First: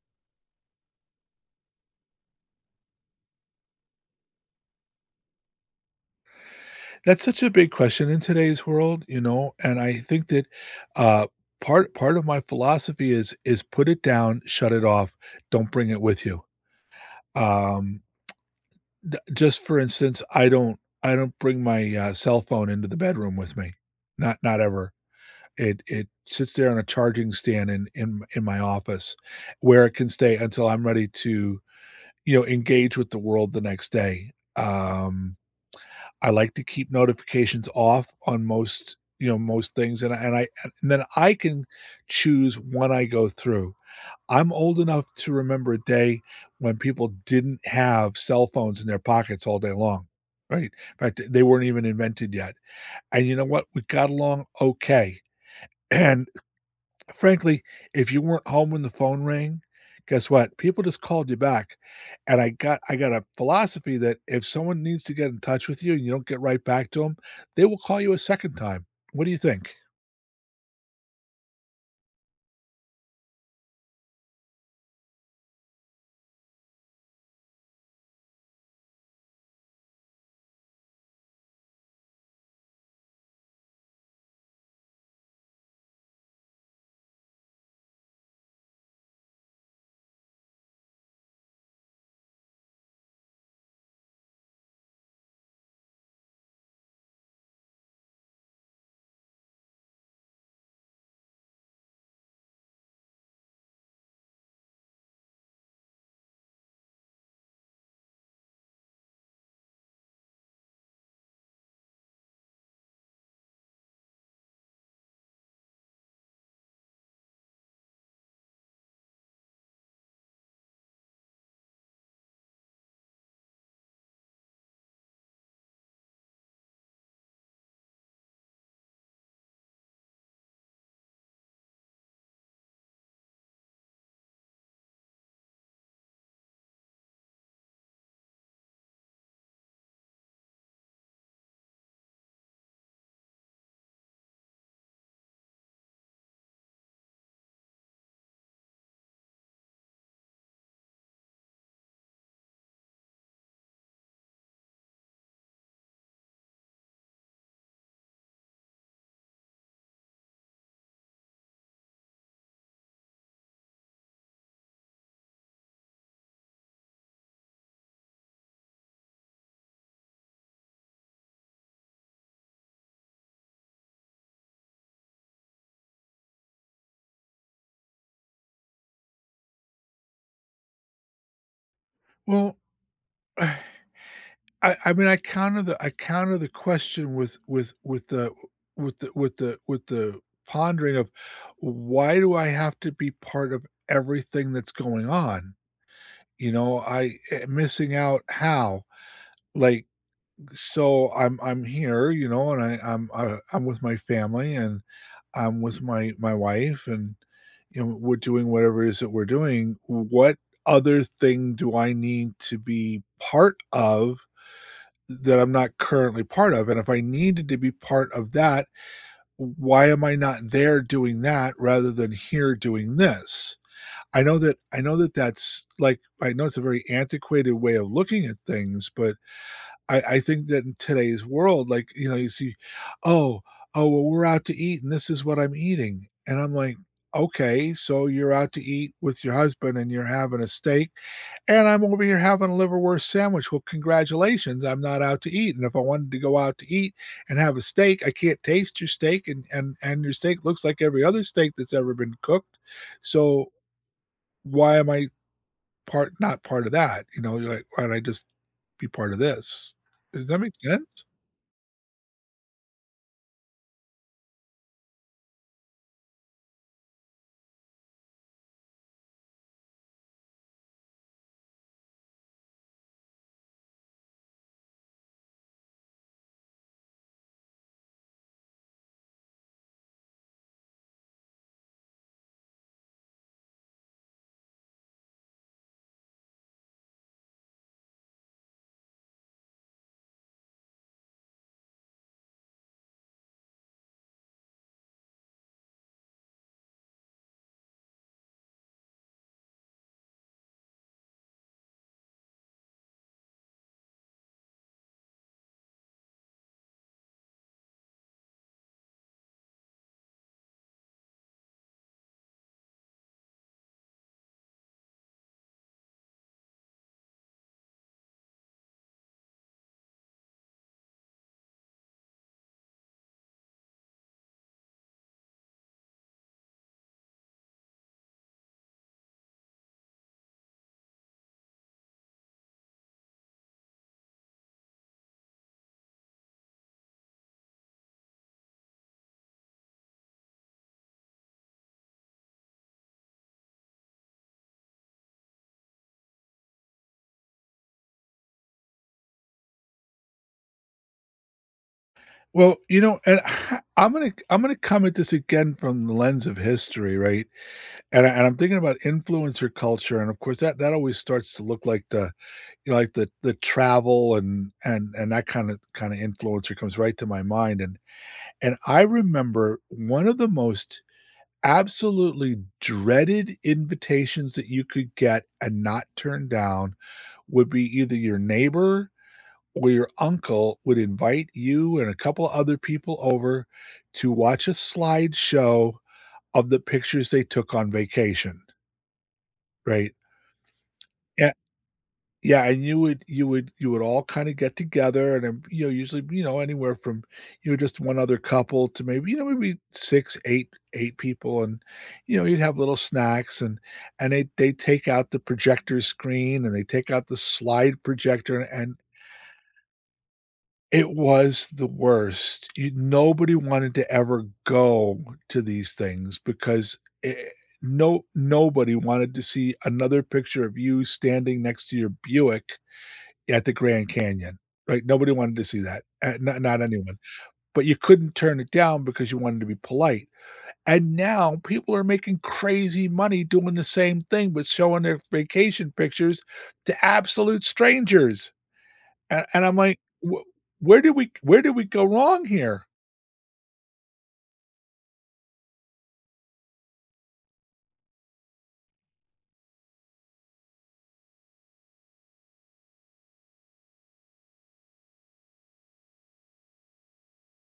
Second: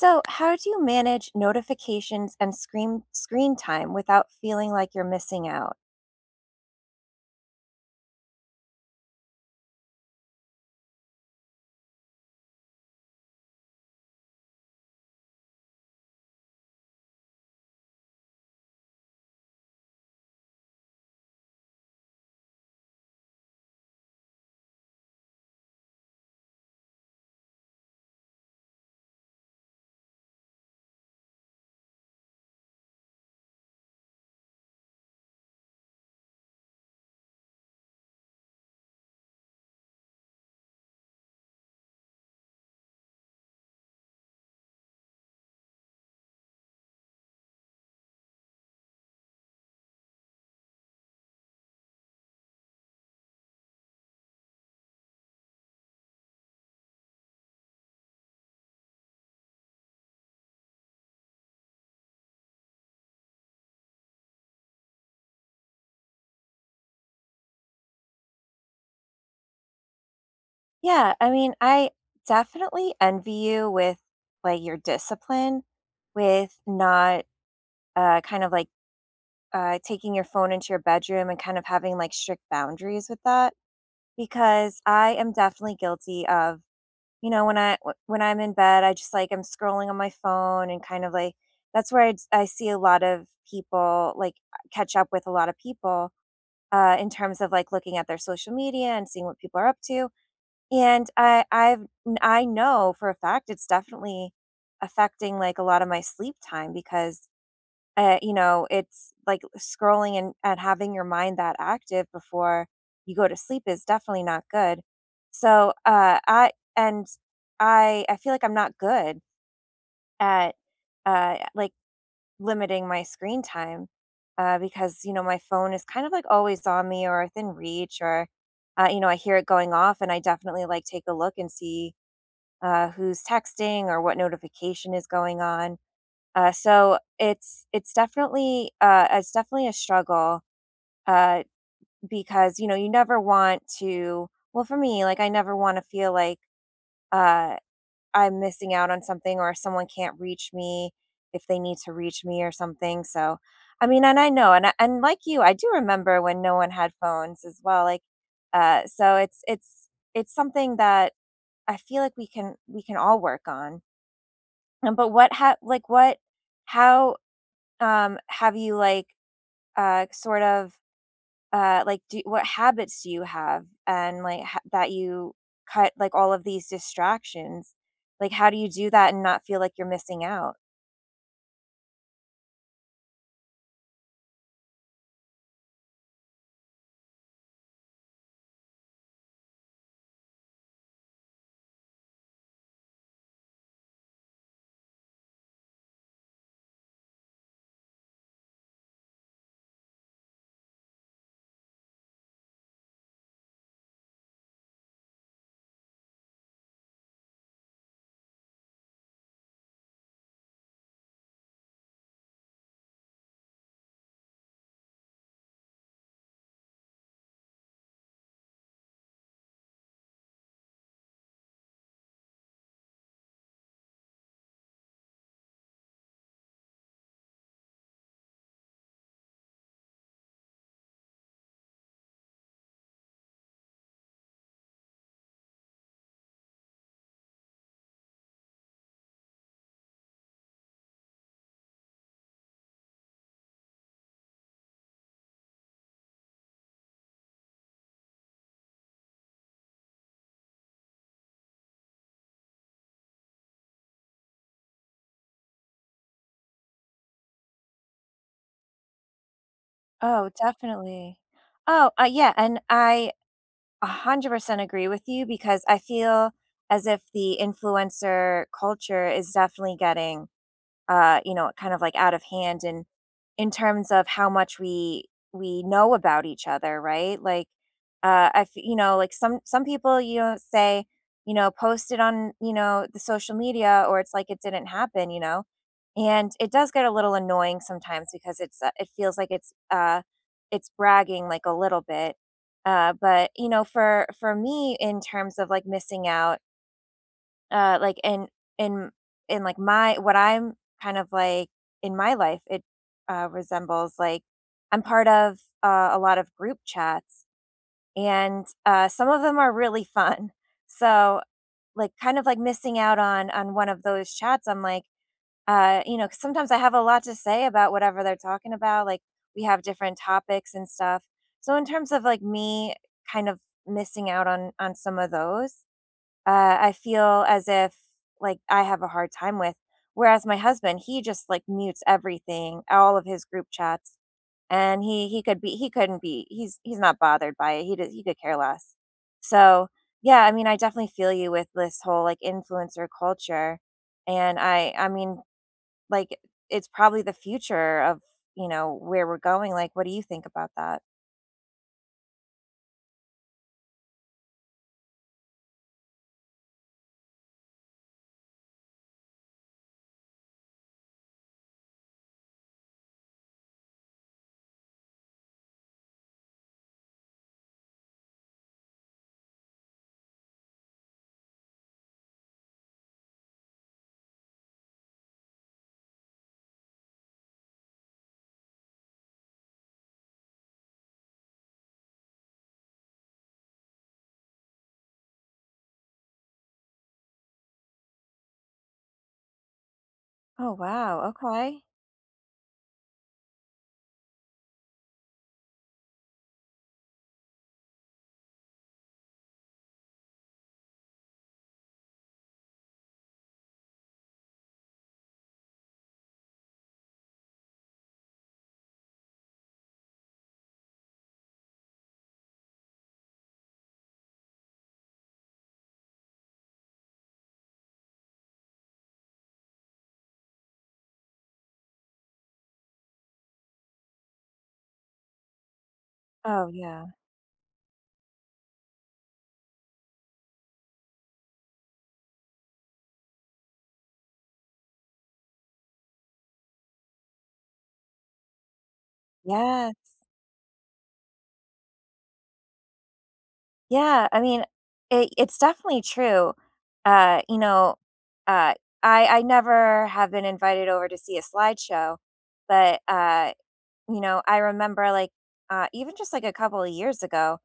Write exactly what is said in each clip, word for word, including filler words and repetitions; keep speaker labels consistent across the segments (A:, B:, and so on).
A: So, how do you manage notifications and screen screen time without feeling like you're missing out?
B: That's such a big question in today's world, you know, and I think that, uh, part part of my philosophy is is put it down, shut it off, don't bring it with you. Um, d Just for instance, I don't I don't bring my, uh, cell phone into the bedroom with me. Not not ever. It it sits there on a charging stand in in in my office where it can stay until I'm ready to, you know, engage with the world the next day. Um, I like to keep notifications off on most, you know, most things, and I and I and then I can choose when I go through. I'm old enough to remember a day when people didn't have cell phones in their pockets all day long, right? In fact, they weren't even invented yet, and you know what? We got along okay, and frankly, if you weren't home when the phone rang, guess what? People just called you back, and I got I got a philosophy that if someone needs to get in touch with you and you don't get right back to them, they will call you a second time. What do you think?
A: Yeah, I mean, I definitely envy you with like your discipline with not uh kind of like uh taking your phone into your bedroom and kind of having like strict boundaries with that because I am definitely guilty of, you know, when I wh- when I'm in bed, I just like I'm scrolling on my phone and kind of like that's where I, I see a lot of people like catch up with a lot of people uh, in terms of like looking at their social media and seeing what people are up to. And I, I've n- I have I know for a fact it's definitely affecting like a lot of my sleep time because uh, you know it's like scrolling and, and having your mind that active before you go to sleep is definitely not good. So uh, I and I I feel like I'm not good at uh, like limiting my screen time uh, because you know my phone is kind of like always on me or within reach or uh, you know I hear it going off and I definitely like take a look and see uh, who's texting or what notification is going on, uh, so it's it's definitely uh, it's definitely a struggle, uh, because you know you never want to, well, for me like I never want to feel like, uh, I'm missing out on something or someone can't reach me if they need to reach me or something. So, I mean, and I know, and I, and like you, I do remember when no one had phones as well. Like, uh, so it's it's it's something that I feel like we can we can all work on. Um, but what ha like what how um have you like uh sort of uh, like, do what habits do you have? And, like, ho that you cut, like, all of these distractions? Like, how do you do that and not feel like you're missing out?
B: Well, I I mean, I counter the I counter the question with with with the with the with the with the pondering of, why do I have to be part of everything that's going on? You know, I eh, missing out how? Like, so I'm I'm here, you know, and I I'm I, I'm with my family and I'm with my my wife and you know we're doing whatever it is that we're doing. What other thing do I need to be part of that I'm not currently part of? And if I needed to be part of that, why am I not there doing that rather than here doing this? I know that I know that that's like, I know it's a very antiquated way of looking at things, but I I think that in today's world, like, you know, you see, "Oh, oh, well, we're out to eat, and this is what I'm eating," and I'm like, "Okay, so you're out to eat with your husband, and you're having a steak, and I'm over here having a liverwurst sandwich. Well, congratulations, I'm not out to eat, and if I wanted to go out to eat and have a steak, I can't taste your steak, and and and your steak looks like every other steak that's ever been cooked, so why am I part not part of that?" You know, you're like, "Why don't I just be part of this?" Does
A: Oh,
B: that make sense?
A: definitely. Oh, uh, yeah, and I one hundred percent agree with you because I feel as if the influencer culture is definitely getting uh, you know, kind of like out of hand and in terms of how much we we know about each other, right? Like uh I f- you know, like some some people you know say, you know, post it on, you know, the social media or it's like it didn't happen, you know. And it does get a little annoying sometimes because it's uh, it feels like it's uh it's bragging like a little bit. Uh but you know, for for me in terms of like missing out, uh, like, in in in, like, my what I'm kind of like in my life, it, uh, resembles, like I'm part of, uh, a lot of group chats, and, uh, some of them are really fun. So, like, kind of like missing out on on one of those chats, I'm like, uh, you know, 'cause sometimes I have a lot to say about whatever they're talking about, like, we have different topics and stuff. So in terms of, like, me kind of missing out on on some of those, uh, I feel as if like I have a hard time with. Whereas my husband, he just like mutes everything, all of his group chats, and he he could be he couldn't be he's he's not bothered by it. He did, he could care less. So yeah, I mean, I definitely feel you with this whole like influencer culture, and I I mean like it's probably the future of you know where we're going. Like, what do you think about that?
B: Well, you know, and I- I'm gonna I'm gonna come at this again from the lens of history, right? And I, and I'm thinking about influencer culture, and of course that that always starts to look like the, you know, like the the travel and and and that kind of kind of influencer comes right to my mind, and and I remember one of the most absolutely dreaded invitations that you could get and not turn down would be either your neighbor where your uncle would invite you and a couple other people over to watch a slideshow of the pictures they took on vacation, right?
A: Oh, wow,
B: Yeah,
A: okay.
B: yeah, and you would you would you would all kinda get together and, um, you know, usually, you know, anywhere from, you know, just one other couple to maybe, you know, maybe six, eight, eight people, and, you know, you'd have little snacks, and and they they take out the projector screen, and they take out the slide projector, and and it was the worst. You Nobody wanted to ever go to these things because, I no, nobody wanted to see another picture of you standing next to your Buick at the Grand Canyon, right? Nobody wanted to see that, uh, not
A: Oh,
B: not
A: yeah,
B: anyone, but you couldn't turn it down because you wanted to be polite, and now people are making crazy money doing the same thing, but showing their vacation pictures to absolute strangers. And, and I'm
A: yeah.
B: like, "Wh- where did we where did we go wrong here?"
A: Yeah, I mean, it it's definitely true. Uh, you know, uh, I I never have been invited over to see a slideshow, but uh, you know, I remember like uh, even just like a couple of years ago,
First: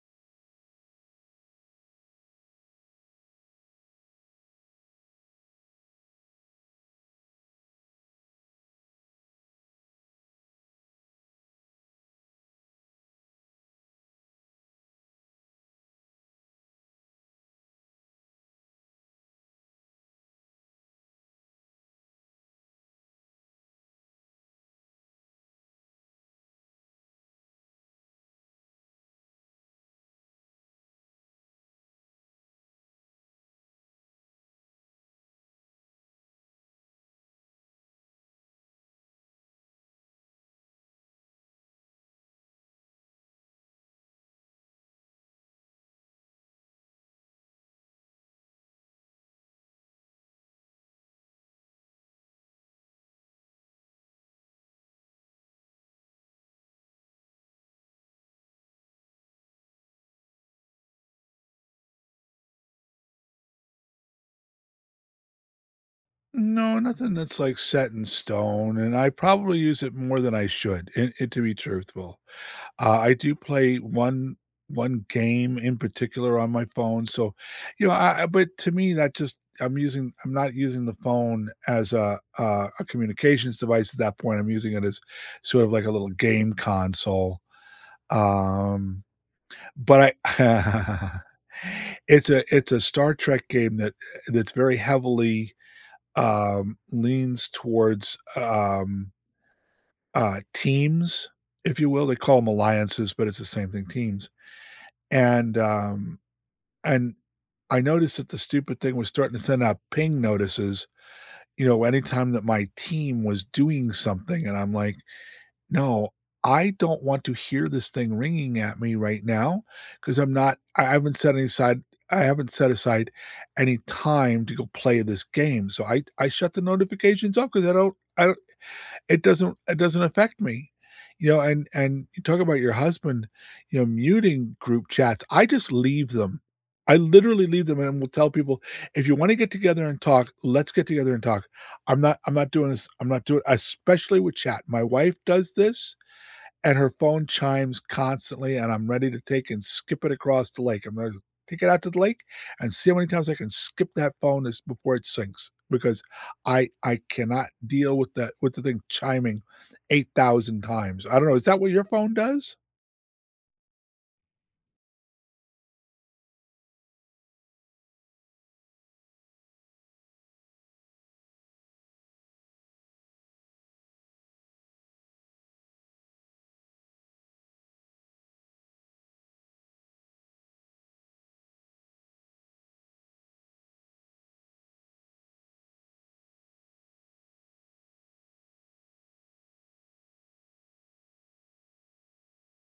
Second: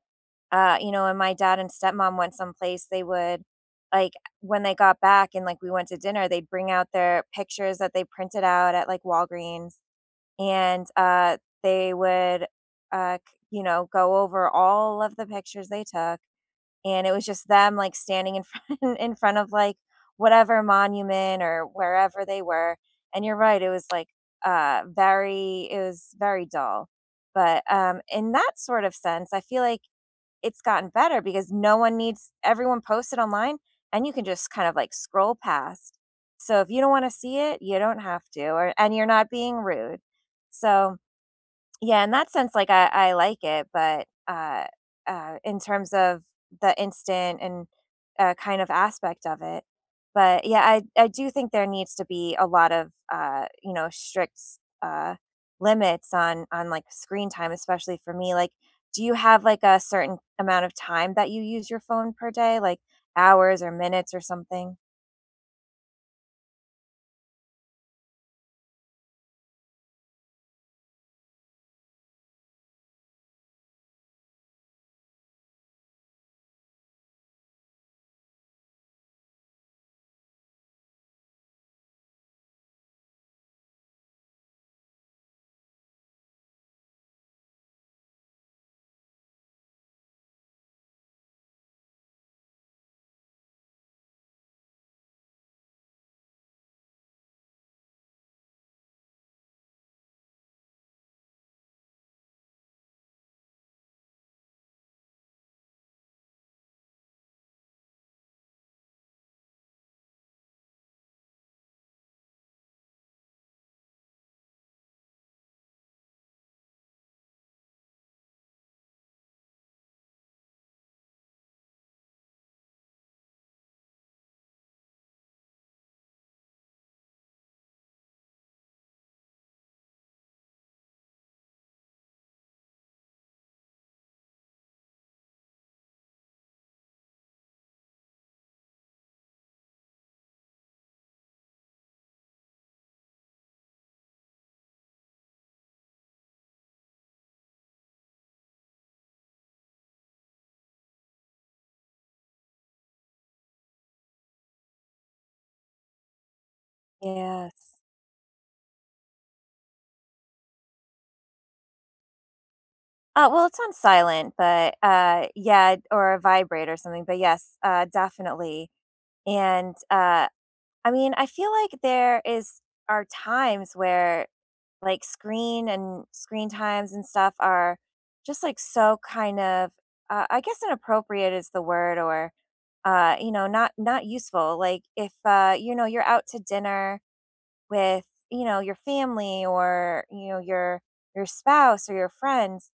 A: uh, you know, when my dad and stepmom went someplace, they would like when they got back and like we went to dinner, they'd bring out their pictures that they printed out at like Walgreens, and uh, they would uh, c- you know, go over all of the pictures they took and it was just them, like, standing in front in front of, like, whatever monument or wherever they were, and you're right, it was, like, uh, very it was very dull, but, um, in that sort of sense, I feel like it's gotten better because no one needs everyone posts it online, and you can just kind of, like, scroll past, so if you don't wanna see it, you don't have to, or and you're not being rude, so yeah, in that sense, like I, I like it, but uh, uh, in terms of the instant and uh, kind of aspect of it, but yeah, I I do think there needs to be a lot of uh, you know strict uh, limits on on like screen time, especially for me. Like, do you have like a certain amount of time that you use your phone per day, like hours or minutes or something?
B: No, nothing that's like set in stone, and I probably use it more than I should. It, it To be truthful, uh, I do play one one game in particular on my phone, so you know. I, I- but to me, that just, I'm using I'm not using the phone as a, a a communications device at that point. I'm using it as sort of like a little game console. Um, But I it's a it's a Star Trek game that that's very heavily, um, leans towards, um, uh, teams, if you will. They call them alliances, but it's the same thing, teams. And, um, and I noticed that the stupid thing was starting to send out ping notices, you know, anytime that my team was doing something, and I'm like, no, I don't want to hear this thing ringing at me right now because I'm not I haven't set any side. I haven't set aside any time to go play this game. So I I shut the notifications off because I don't I don't it doesn't it doesn't affect me. You know, and and you talk about your husband, you know, muting group chats. I just leave them. I literally leave them and will tell people, if you want to get together and talk, let's get together and talk. I'm not I'm not doing this. I'm not doing, especially with chat. My wife does this and her phone chimes constantly, and I'm ready to take and skip it across the lake. I'm gonna take it out to the lake and see how many times I can skip that phone as before it sinks because I I cannot
A: Yes.
B: deal with that, with the thing chiming eight thousand times. I don't know, is that what your phone does?
A: Uh, well, it's on silent, but uh, yeah, or a vibrate or something. But yes, uh, definitely. And, uh, I mean, I feel like there is, are times where, like, screen and screen times and stuff are just, like, so kind of, uh, I guess inappropriate is the word, or, uh, you know, not not useful. Like, if, uh, you know, you're out to dinner with, you know, your family or, you know, your your spouse or your friends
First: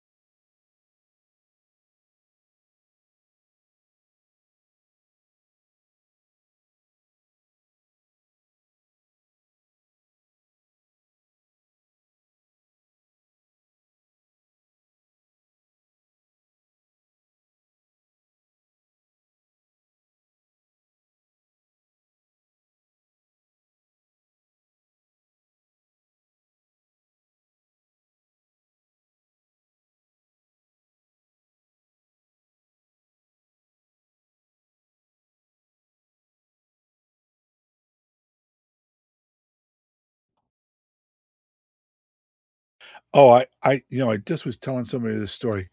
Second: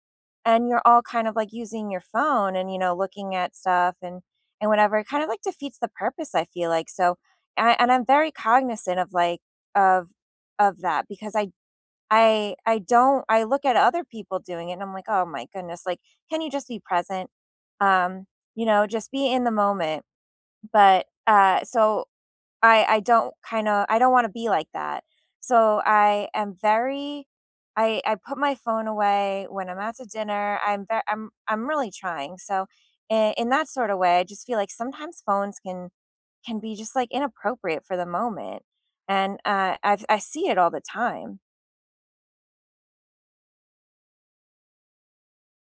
A: and you're all kind of like using your phone and you know looking at stuff and and whatever, it kind of like defeats the purpose I feel like, so I, and I'm very cognizant of like of of that because i i I don't, I look at other people doing it and I'm like, oh my goodness, like, can you just be present, um you know, just be in the moment, but uh so I I don't kinda I don't wanna be like that. So I am very, I I put my phone away when I'm out to dinner. I'm ve I'm I'm really trying. So in, in that sort of way, I just feel like sometimes phones can can be just like inappropriate for the moment. And uh, i I see it all the time.
B: Oh, I I you know, I just was telling somebody this story.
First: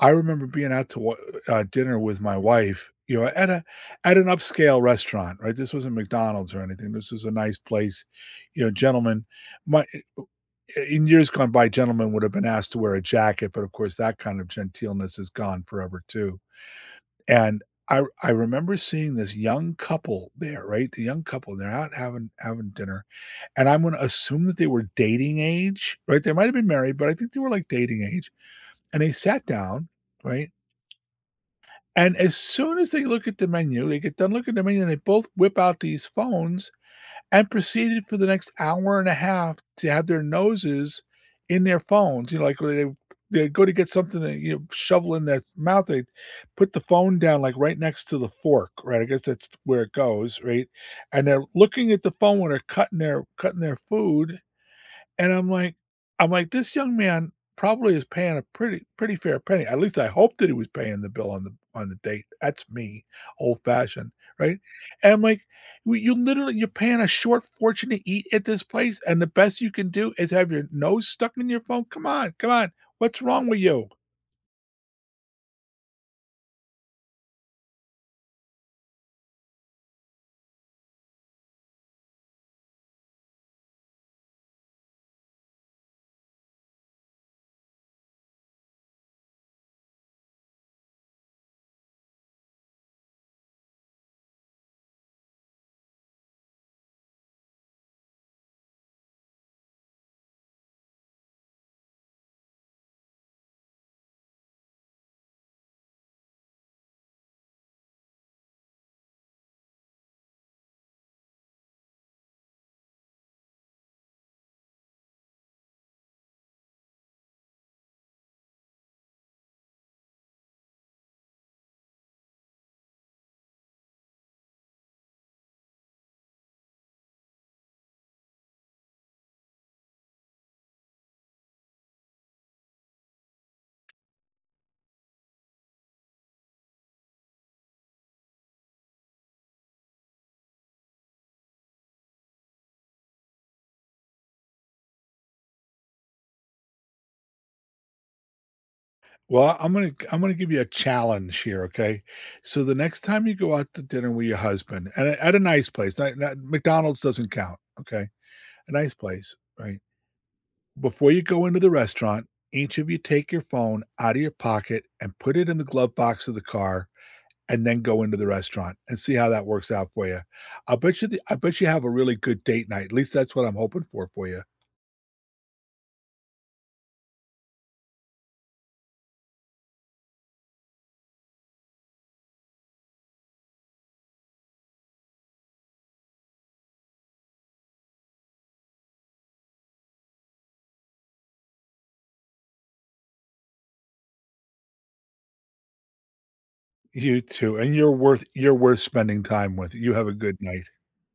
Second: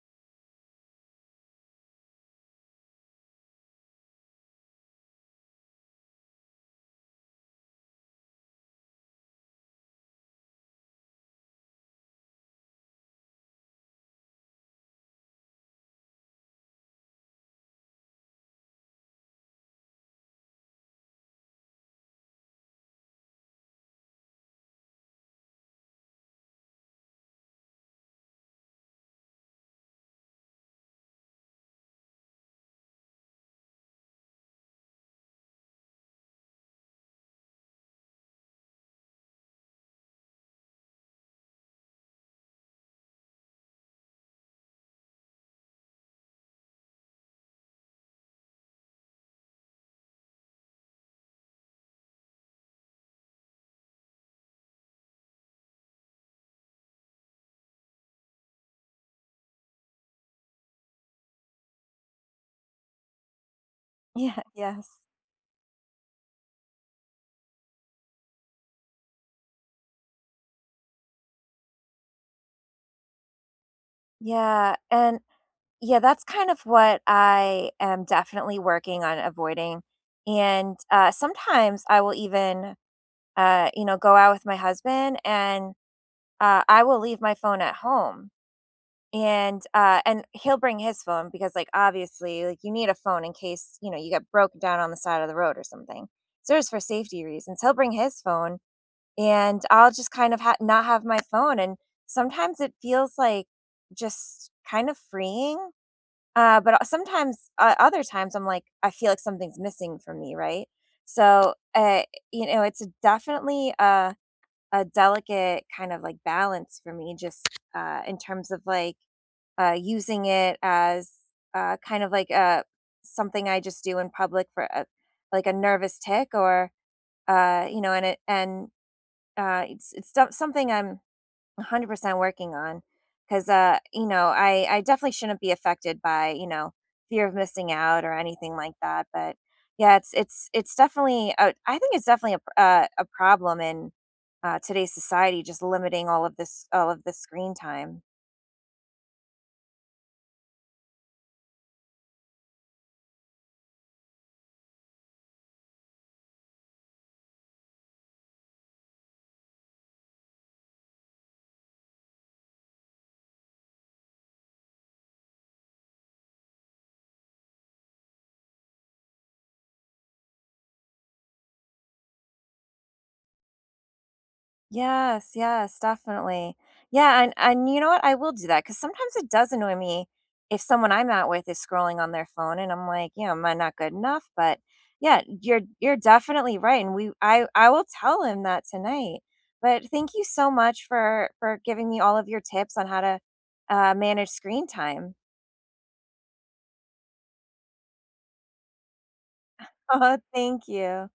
B: I remember being out to wa uh, dinner with my wife, you know, at a at an upscale restaurant, right? This wasn't McDonald's or anything. This was a nice place, you know, gentlemen. My In years gone by, gentlemen would have been asked to wear a jacket, but of course, that kind of genteelness is gone forever too. And I I remember seeing this young couple there, right? The young couple, they're out having having dinner, and I'm going to assume that they were dating age, right? They might have been married, but I think they were like dating age. And they sat down, right? And as soon as they look at the menu, they get done looking at the menu, and they both whip out these phones and proceeded for the next hour and a half to have their noses in their phones. You know, like they they go to get something to, you know, shovel in their mouth, they put the phone down like right next to the fork, right? I guess that's where it goes, right? And they're looking at the phone when they're cutting their cutting their food, and I'm like, I'm like, "This young man probably is paying a pretty pretty fair penny." At least I hope that he was paying the bill on the on the date. That's me, old-fashioned,
A: Yeah.
B: right?
A: Yes.
B: And I'm like, "W You literally, you're paying a short fortune to eat at this place, and the best you can do is have your nose stuck in your phone? Come on, come on. What's wrong with you?"
A: Yeah. And yeah, that's kind of what I am definitely working on avoiding. And uh, sometimes I will even, uh, you know, go out with my husband, and uh, I will leave my phone at home, and uh, and he'll bring his phone because, like, obviously, like you need a phone in case you know you get broken down on the side of the road or something. So just for safety reasons. He'll bring his phone, and I'll just kind of ha- not have my phone. And sometimes it feels like just kind of freeing. Uh, but o- sometimes, uh, other times, I'm like, I feel like something's missing from me, right? So, uh, you know, it's definitely uh, a delicate kind of like balance for me just uh in terms of like uh using it as uh kind of like a something I just do in public for a, like a nervous tick or uh you know, and it and uh it's it's so- something I'm one hundred percent working on because uh you know i I definitely shouldn't be affected by you know fear of missing out or anything like that, but yeah it's it's it's definitely a, I think it's definitely a, pr- uh, a problem in uh, today's society, just limiting all of this all of this screen time.
B: Well, I'm gonna I'm gonna give you a challenge here, okay? So the next time you go out to dinner with your husband and at a nice place, not not McDonald's, doesn't count, okay? A nice place, right? Before you go into the restaurant, each of you take your phone out of your pocket and put it in the glove box of the car and then go into the restaurant and see how that works out for you. I bet you the I bet you have a really good date night. At least that's what I'm hoping for for you.
A: Yes, yes, definitely. Yeah, and and you know what? I will do that because sometimes it does annoy me if someone I'm out with is scrolling on their phone, and I'm like, yeah, am I not good enough? But yeah, you're you're definitely right, and we I I will tell him that tonight. But thank you so much for for giving me all of your tips on how to uh, manage screen time.
B: You too, and you're worth you're worth spending time with. You have a
A: Oh,
B: good night.
A: thank you.